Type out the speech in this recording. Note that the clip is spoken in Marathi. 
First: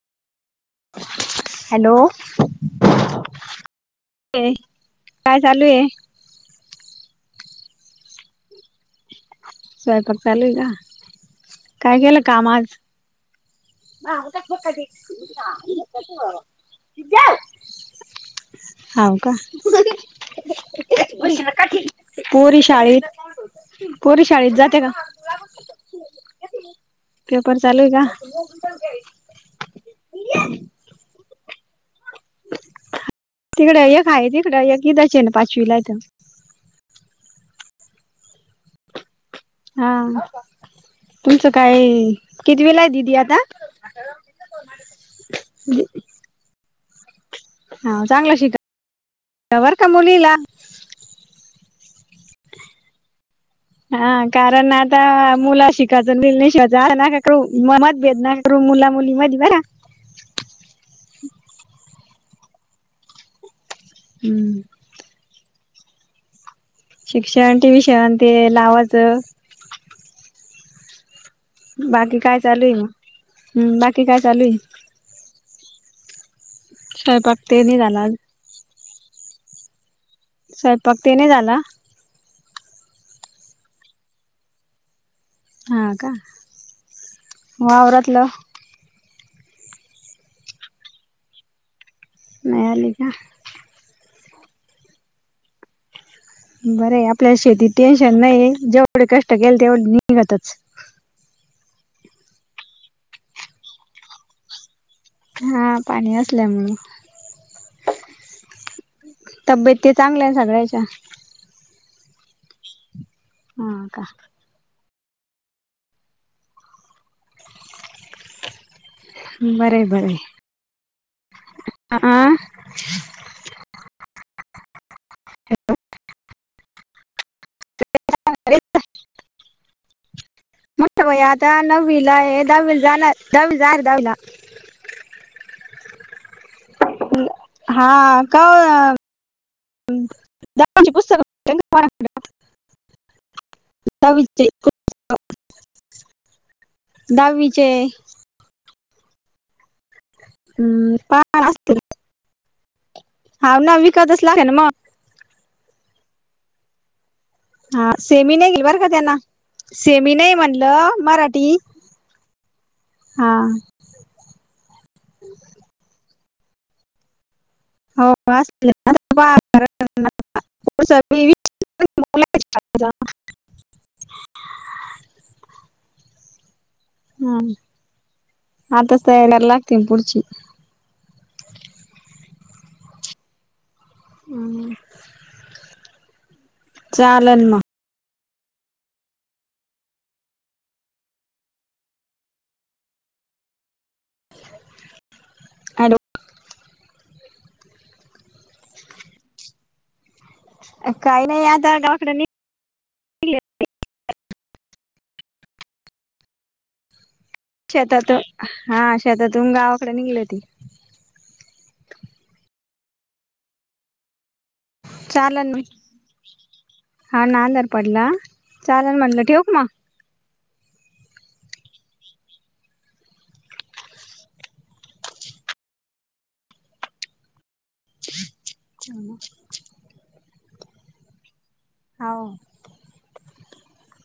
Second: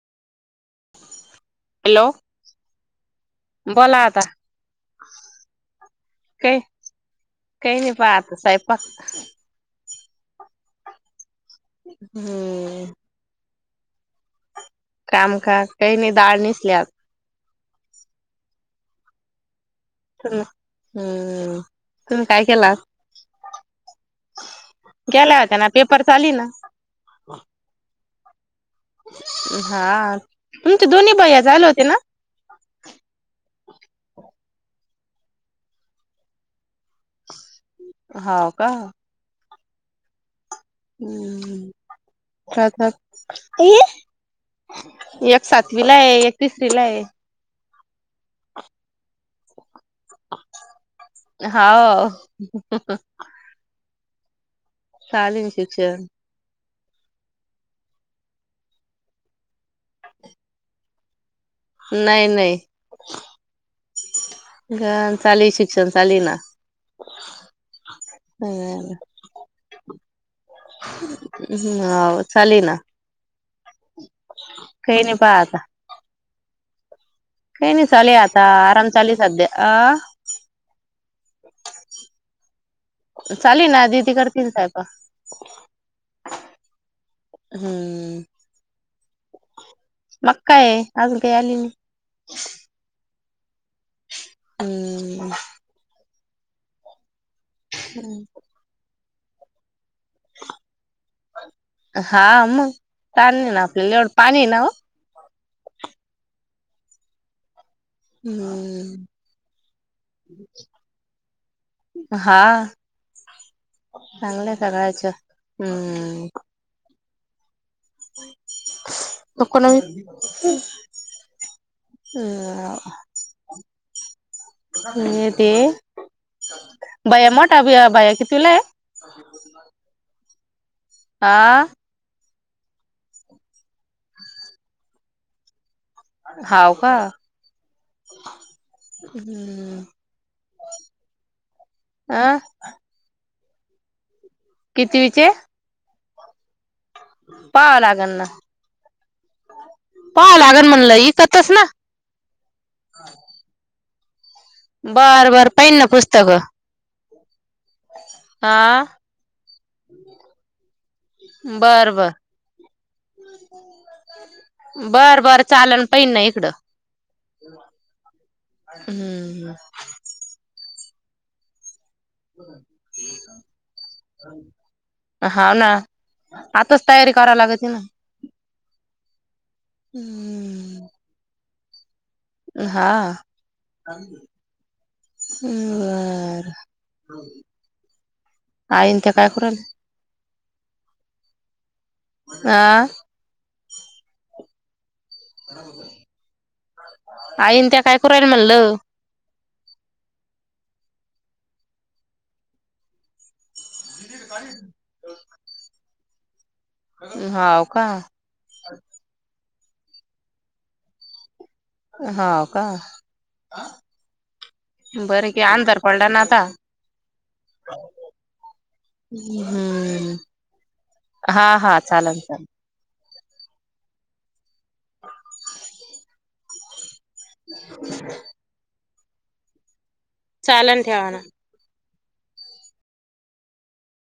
हॅलो बोला आता काय चालूय काय काही नाही पा आता स्वयपाक स्वयपाक चालूय का काय केलं काम आज हम्म. [unintelligible] काम का काई नई डाळ निसल्यात [unintelligible] हौ का हम्म. तुम्ही काय पोरी केला शाळेत पोरी शाळेत जात्या का गेल्या होत्या ना पेपर चाली ना पेपर चालूय का तू चल रे [inaudible] हा तुमचे दोन्ही बैया जायला होते ना तिकडं एक‌ हाय तिकडं [unintelligible] ना पाचवीला हितं हौ का हा तुमचं हम्म काय कितविला आहे दिदी आता एक सातवी लाय एक तिसरी लाय हौ चांगलं शिकवा बर का मुलीला हौ हा कारण आता मुलं शिक्षण शिकायचं [unintelligible] जा ना [unintelligible] मन- मतभेद नका करू मुला मुली मध्ये बरं नाय नाई हम्म ग चाले शिक्षण चाले ना शिक्षण ट्युशन ते हम्म लावाचं बाकी हाव काय चाले चालूय ना हम् बाकी काय चालूय काई नई पाहा आता. सयपाक काय नाइ चालूये आता आराम चालूये सध्या. अं स्वयपाक ते नाही झाला. चालुये ना दीदी करतील सयपाक. हा का हम्म वावरातलं मग काय, अजून काय आली नही. नाय आली का? हम् हम् बरंय आपल्याला शेतीत टेन्शन नाहीये जेवढे कष्ट केले तेवढे निघात्याचं. हा मग ताण नाही ना आपल्याला एवढं पाणी आहे ना ओ हा पाणी असल्यामुळे हम्म तब्येत ते चांगल्या ना सगळ्याच्या हा हा का चांगल्याय सगळ्यांच्या हम्म [inaudible] [unintelligible] थांब बरं आहे बरं आहे आ मी येते. बया मोठा [unintelligible] अे [inaudible] [unintelligible] मोठा भाई हा आता नववीला ए दहावीला जाणार दहावी जाणार ए दहावीला हाव का हा.. का ओ हम्म [inaudible] अ [unintelligible] दहावीचे कितवीचे? दहावीचे पावा लागण ना पावा लागन हम्म, म्हणलं पाहा इकातच ना असतील हाव ना विकतच लागत्या ना म बरं बर पाहिन ना पुस्तकं हा सेमी नाही घेयल का बर हा का त्यानं, सेमी नाही म्हणलं मराठी बर ब. हा बरं बरं चालल पहिन ना इकडं हो हम्म [inaudible] [unintelligible] बरं [inaudible] हा ना, आताच तयारी करावं लागती ना आत्ताच तयारीला लागतील पुढची हम्म हा बरं.... चालन मग आईन त्या काय करु राहिल्या? अं.. हॅलो आईन त्या काय करु राहिल्या म्हणलं? काही नाही आता गावाकडे नि का [inaudible] [unintelligible] हा शेतातून हा शेतातून गावाकड निघाल्याती हाव का? बर की चालन मग अंधार पडला ना आता हा ना अंधार पडला चालल म्हटलं, ठेवू का मग हम्म हा हा चाललं चाललं [inaudible] [unintelligible] चाललं ठेवा ना हाव